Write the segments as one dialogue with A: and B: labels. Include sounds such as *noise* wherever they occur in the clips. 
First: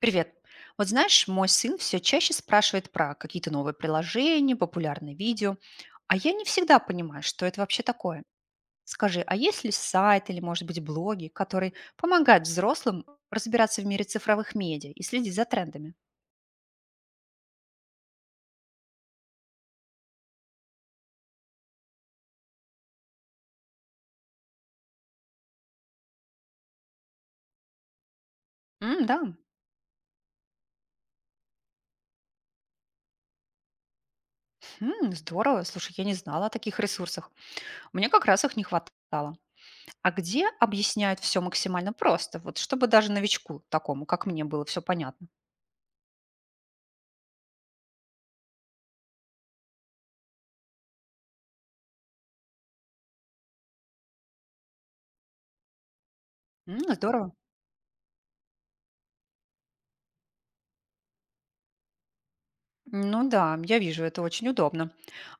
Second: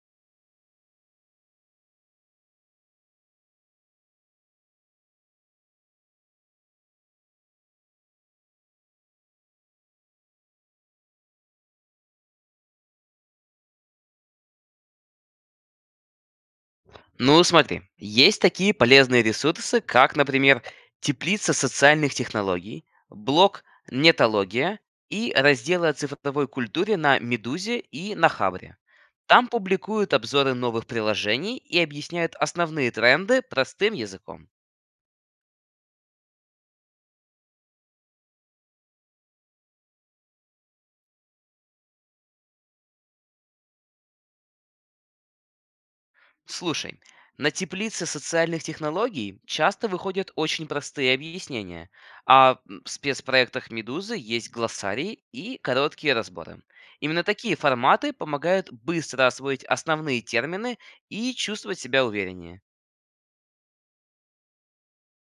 A: Привет. Вот знаешь, мой сын все чаще спрашивает про какие-то новые приложения, популярные видео, а я не всегда понимаю, что это вообще такое. Скажи, а есть ли сайт или, может быть, блоги, которые помогают взрослым разбираться в мире цифровых медиа и следить за трендами?
B: Ну, смотри, есть такие полезные ресурсы, как, например, теплица социальных технологий, блог «Нетология» и разделы о цифровой культуре на «Медузе» и на «Хабре».
A: М, да.
B: Там публикуют обзоры новых приложений и объясняют основные тренды простым языком.
A: М, здорово. Слушай, я не знала о таких ресурсах. Мне как раз их не хватало. А где объясняют все максимально просто, вот чтобы даже новичку такому, как мне, было все понятно?
B: Слушай, на теплице социальных технологий часто выходят очень простые объяснения, в спецпроектах «Медузы» есть глоссарии и короткие разборы.
A: М,
B: Именно
A: здорово.
B: такие форматы помогают быстро освоить основные термины и чувствовать себя увереннее.
A: Ну да, я вижу, это очень удобно.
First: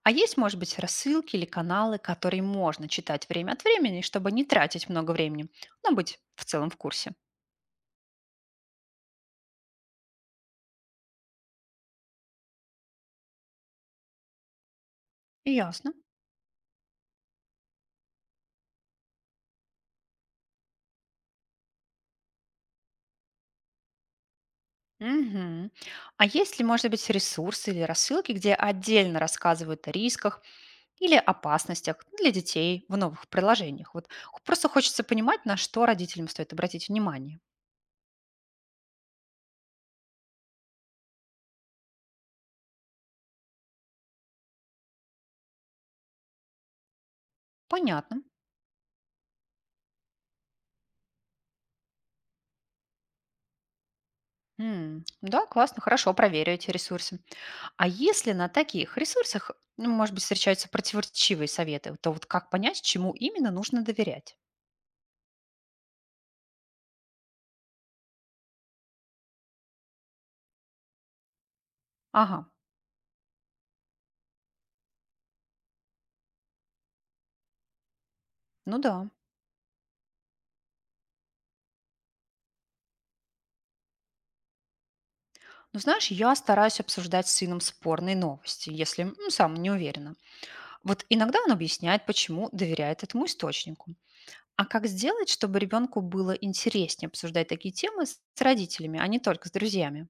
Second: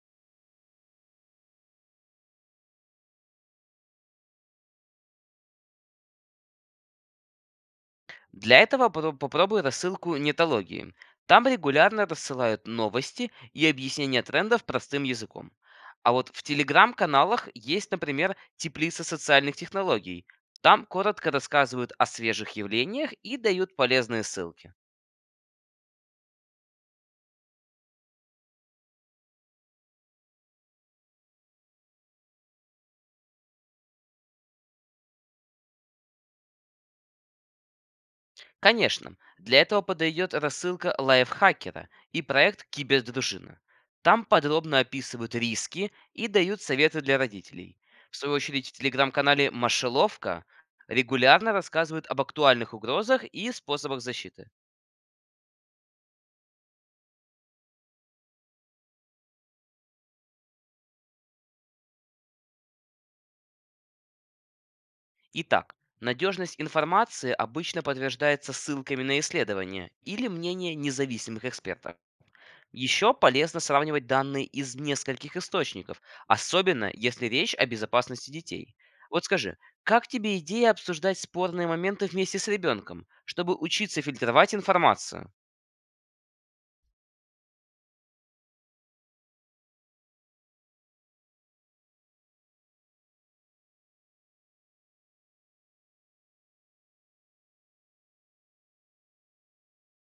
A: А есть, может быть, рассылки или каналы, которые можно читать время от времени, чтобы не тратить много времени, но быть в целом в курсе?
B: Для этого попробуй рассылку нетологии. Там регулярно рассылают новости и объяснения трендов простым языком.
A: Ясно.
B: А вот в телеграм-каналах есть, например, теплица социальных технологий. Там коротко рассказывают о свежих явлениях и дают полезные ссылки.
A: Мгм. А есть ли, может быть, ресурсы или рассылки, где отдельно рассказывают о рисках или опасностях для детей в новых приложениях? Просто хочется понимать, на что родителям стоит обратить внимание.
B: Конечно, для этого подойдет рассылка лайфхакера и проект Кибердружина. Там подробно описывают риски и дают советы для родителей. В
A: Понятно.
B: свою очередь в телеграм-канале Машеловка регулярно рассказывают об актуальных угрозах и способах защиты.
A: М, да, классно, хорошо, проверю эти ресурсы. А если на таких ресурсах, ну, может быть, встречаются противоречивые советы, то вот как понять, чему именно нужно доверять?
B: Итак, надежность информации обычно подтверждается ссылками на исследования или мнение независимых экспертов.
A: Ага,
B: Еще полезно сравнивать данные из нескольких источников, особенно если речь о безопасности
A: ну
B: детей.
A: да.
B: Вот скажи, как тебе идея обсуждать спорные моменты вместе с ребенком, чтобы учиться фильтровать информацию?
A: Ну, знаешь, я стараюсь обсуждать с сыном спорные новости, если ну, сам не уверена. Вот иногда он объясняет, почему доверяет этому источнику. А как сделать, чтобы ребенку было интереснее обсуждать такие темы с родителями, а не только с друзьями?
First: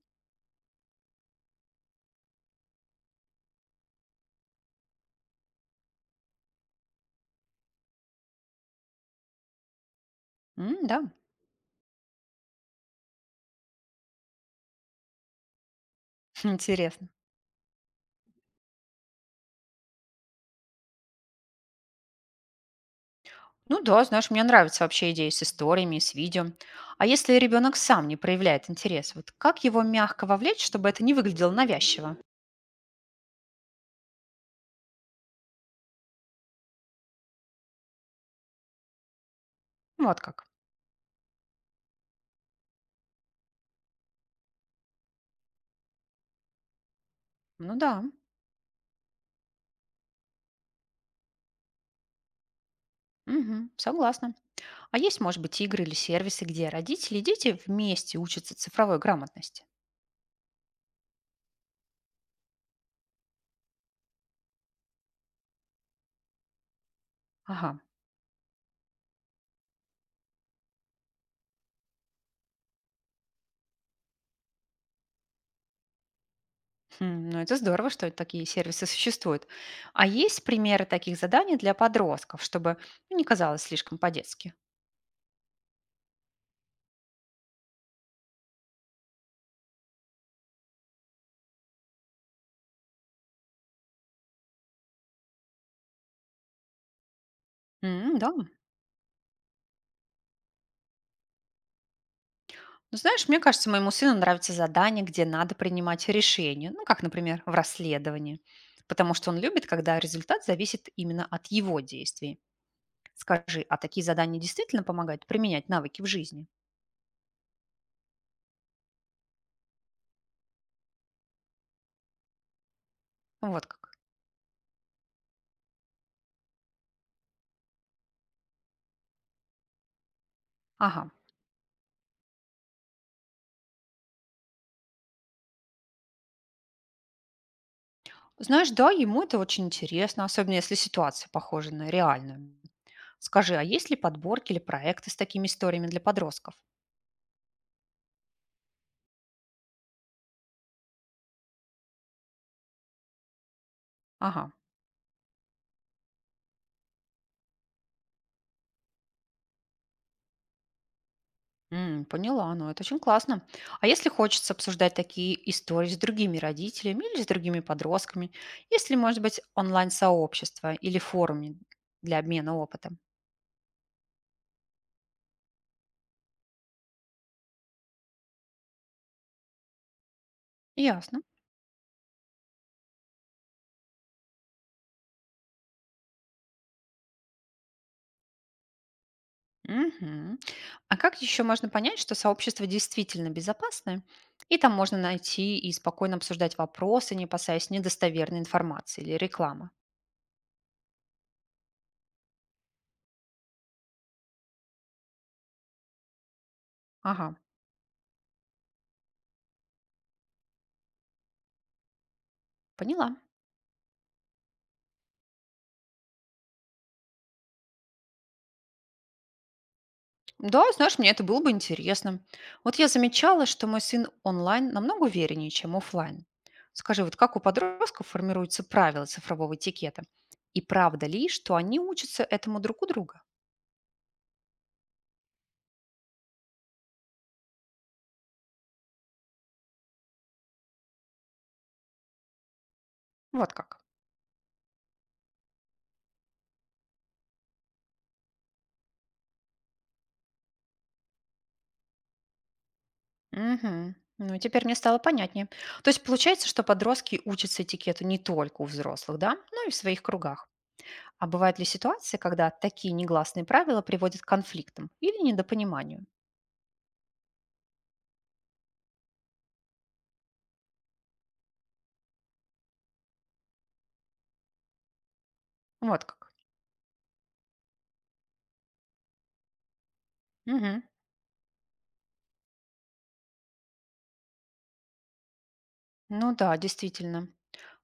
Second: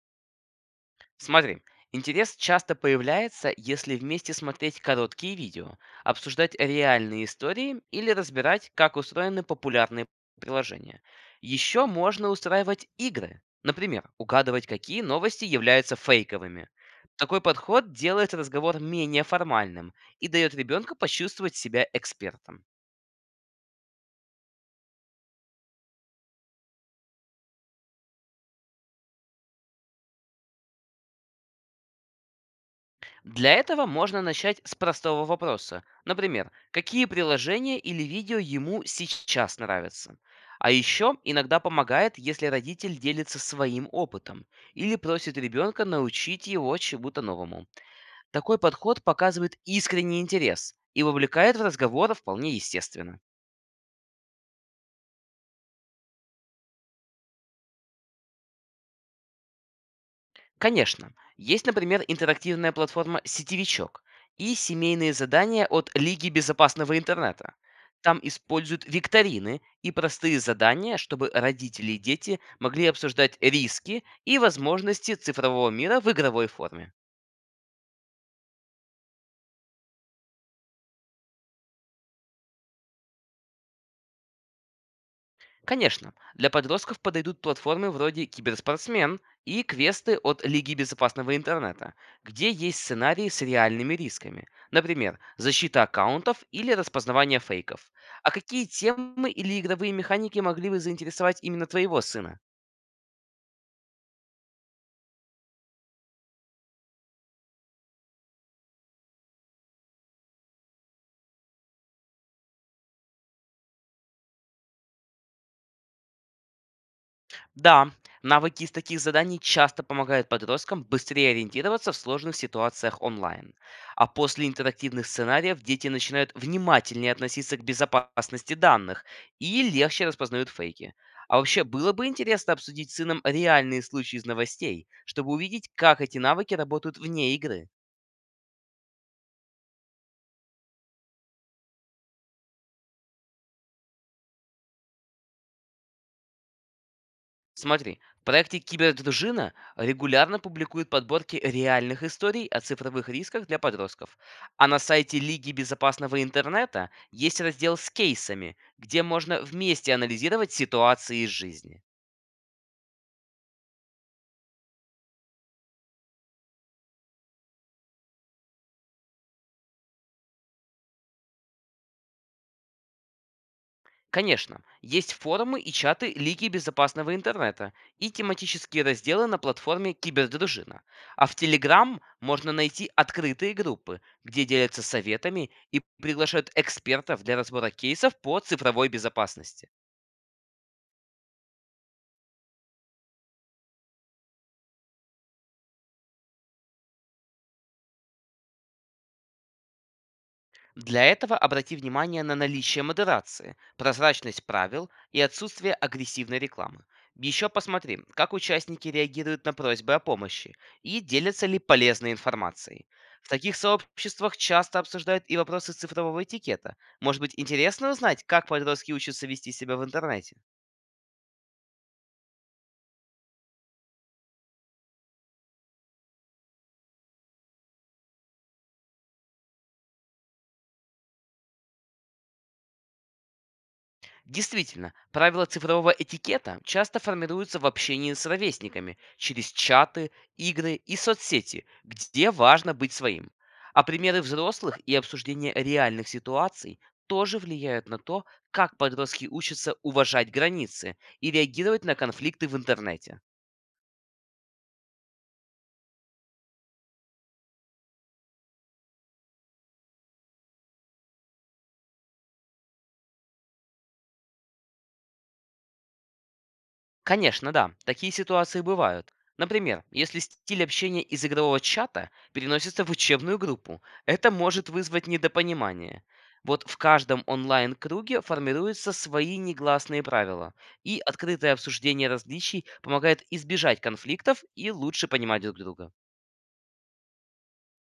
B: Смотри, интерес часто появляется, если вместе смотреть короткие видео, обсуждать реальные истории или разбирать, как устроены популярные
A: М, да.
B: приложения. Еще можно устраивать игры, например, угадывать, какие новости являются
A: *laughs*
B: фейковыми.
A: Интересно.
B: Такой подход делает разговор менее формальным и дает ребенку почувствовать себя экспертом.
A: Ну да, знаешь, мне нравится вообще идея с историями, с видео. А если ребенок сам не проявляет интерес, вот как его мягко вовлечь, чтобы это не выглядело навязчиво?
B: Для этого можно начать с простого вопроса. Например, какие приложения или видео ему сейчас
A: Ну
B: нравятся?
A: вот как.
B: А еще иногда помогает, если родитель делится своим опытом или просит ребенка научить его чему-то новому.
A: Ну да,
B: Такой подход показывает искренний интерес и вовлекает в разговор вполне естественно.
A: мгм, согласна. А есть, может быть, игры или сервисы, где родители и дети вместе учатся цифровой грамотности?
B: Конечно. Есть, например, интерактивная платформа «Сетевичок» и семейные задания от Лиги безопасного интернета.
A: Ага.
B: Там используют викторины и простые задания, чтобы родители и дети могли обсуждать риски и возможности цифрового мира в игровой форме.
A: Хм, ну это здорово, что такие сервисы существуют. А есть примеры таких заданий для подростков, чтобы ну, не казалось слишком по-детски?
B: Конечно, для подростков подойдут платформы вроде «Киберспортсмен» и квесты от Лиги безопасного интернета, где есть сценарии с реальными рисками. Например, защита аккаунтов или распознавание фейков.
A: М,
B: А
A: да.
B: какие темы или игровые механики могли бы заинтересовать именно твоего сына?
A: Ну, знаешь, мне кажется, моему сыну нравятся задания, где надо принимать решения. Ну, как, например, в расследовании. Потому что он любит, когда результат зависит именно от его действий. Скажи, а такие задания действительно помогают применять навыки в жизни?
B: Да, навыки из таких заданий часто помогают подросткам быстрее ориентироваться в сложных ситуациях
A: Ну,
B: онлайн.
A: вот как.
B: А после интерактивных сценариев дети начинают внимательнее относиться к безопасности данных и легче распознают фейки.
A: Ага.
B: А вообще, было бы интересно обсудить с сыном реальные случаи из новостей, чтобы увидеть, как эти навыки работают вне игры.
A: Знаешь, да, ему это очень интересно, особенно если ситуация похожа на реальную. Скажи, а есть ли подборки или проекты с такими историями для подростков?
B: Смотри, в проекте «Кибердружина» регулярно публикуют подборки реальных историй о цифровых рисках для подростков.
A: Ага.
B: А на сайте Лиги безопасного интернета есть раздел с кейсами, где можно вместе анализировать ситуации из жизни.
A: М, поняла, ну это очень классно. А если хочется обсуждать такие истории с другими родителями или с другими подростками, есть ли, может быть, онлайн-сообщество или форумы для обмена опытом?
B: Конечно, есть форумы и чаты Лиги безопасного интернета и тематические разделы на платформе Кибердружина.
A: Ясно.
B: А в Телеграм можно найти открытые группы, где делятся советами и приглашают экспертов для разбора кейсов по цифровой безопасности.
A: Мгм. А как еще можно понять, что сообщество действительно безопасное, и там можно найти и спокойно обсуждать вопросы, не опасаясь недостоверной информации или рекламы?
B: Для этого обрати внимание на наличие модерации, прозрачность правил и отсутствие агрессивной рекламы.
A: Ага,
B: Еще посмотри, как участники реагируют на просьбы о помощи и делятся ли полезной информацией.
A: поняла.
B: В таких сообществах часто обсуждают и вопросы цифрового этикета. Может быть, интересно узнать, как подростки учатся вести себя в интернете?
A: Да, знаешь, мне это было бы интересно. Вот я замечала, что мой сын онлайн намного увереннее, чем оффлайн. Скажи, вот как у подростков формируются правила цифрового этикета? И правда ли, что они учатся этому друг у друга?
B: Действительно, правила цифрового этикета часто формируются в общении с ровесниками через чаты, игры и соцсети, где важно быть своим.
A: Вот как.
B: А примеры взрослых и обсуждение реальных ситуаций тоже влияют на то, как подростки учатся уважать границы и реагировать на конфликты в интернете.
A: Угу. Ну, теперь мне стало понятнее. То есть получается, что подростки учатся этикету не только у взрослых, да, но и в своих кругах. А бывают ли ситуации, когда такие негласные правила приводят к конфликтам или недопониманию?
B: Конечно, да, такие ситуации бывают. Например, если стиль общения из игрового чата переносится в учебную группу, это может вызвать недопонимание.
A: Вот как.
B: Вот в каждом онлайн-круге формируются свои негласные правила,
A: Угу.
B: и открытое обсуждение различий помогает избежать конфликтов и лучше понимать друг друга.
A: Ну да, действительно.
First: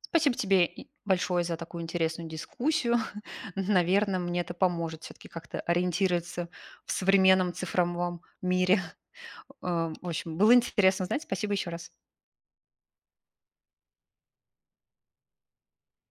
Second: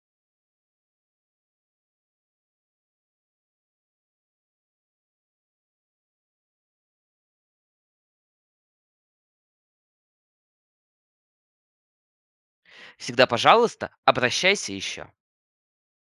A: Спасибо тебе и большое за такую интересную дискуссию. *laughs* Наверное, мне это поможет все-таки как-то ориентироваться в современном цифровом мире. *laughs* В общем, было интересно знать. Спасибо еще раз.
B: Всегда, пожалуйста, обращайся еще.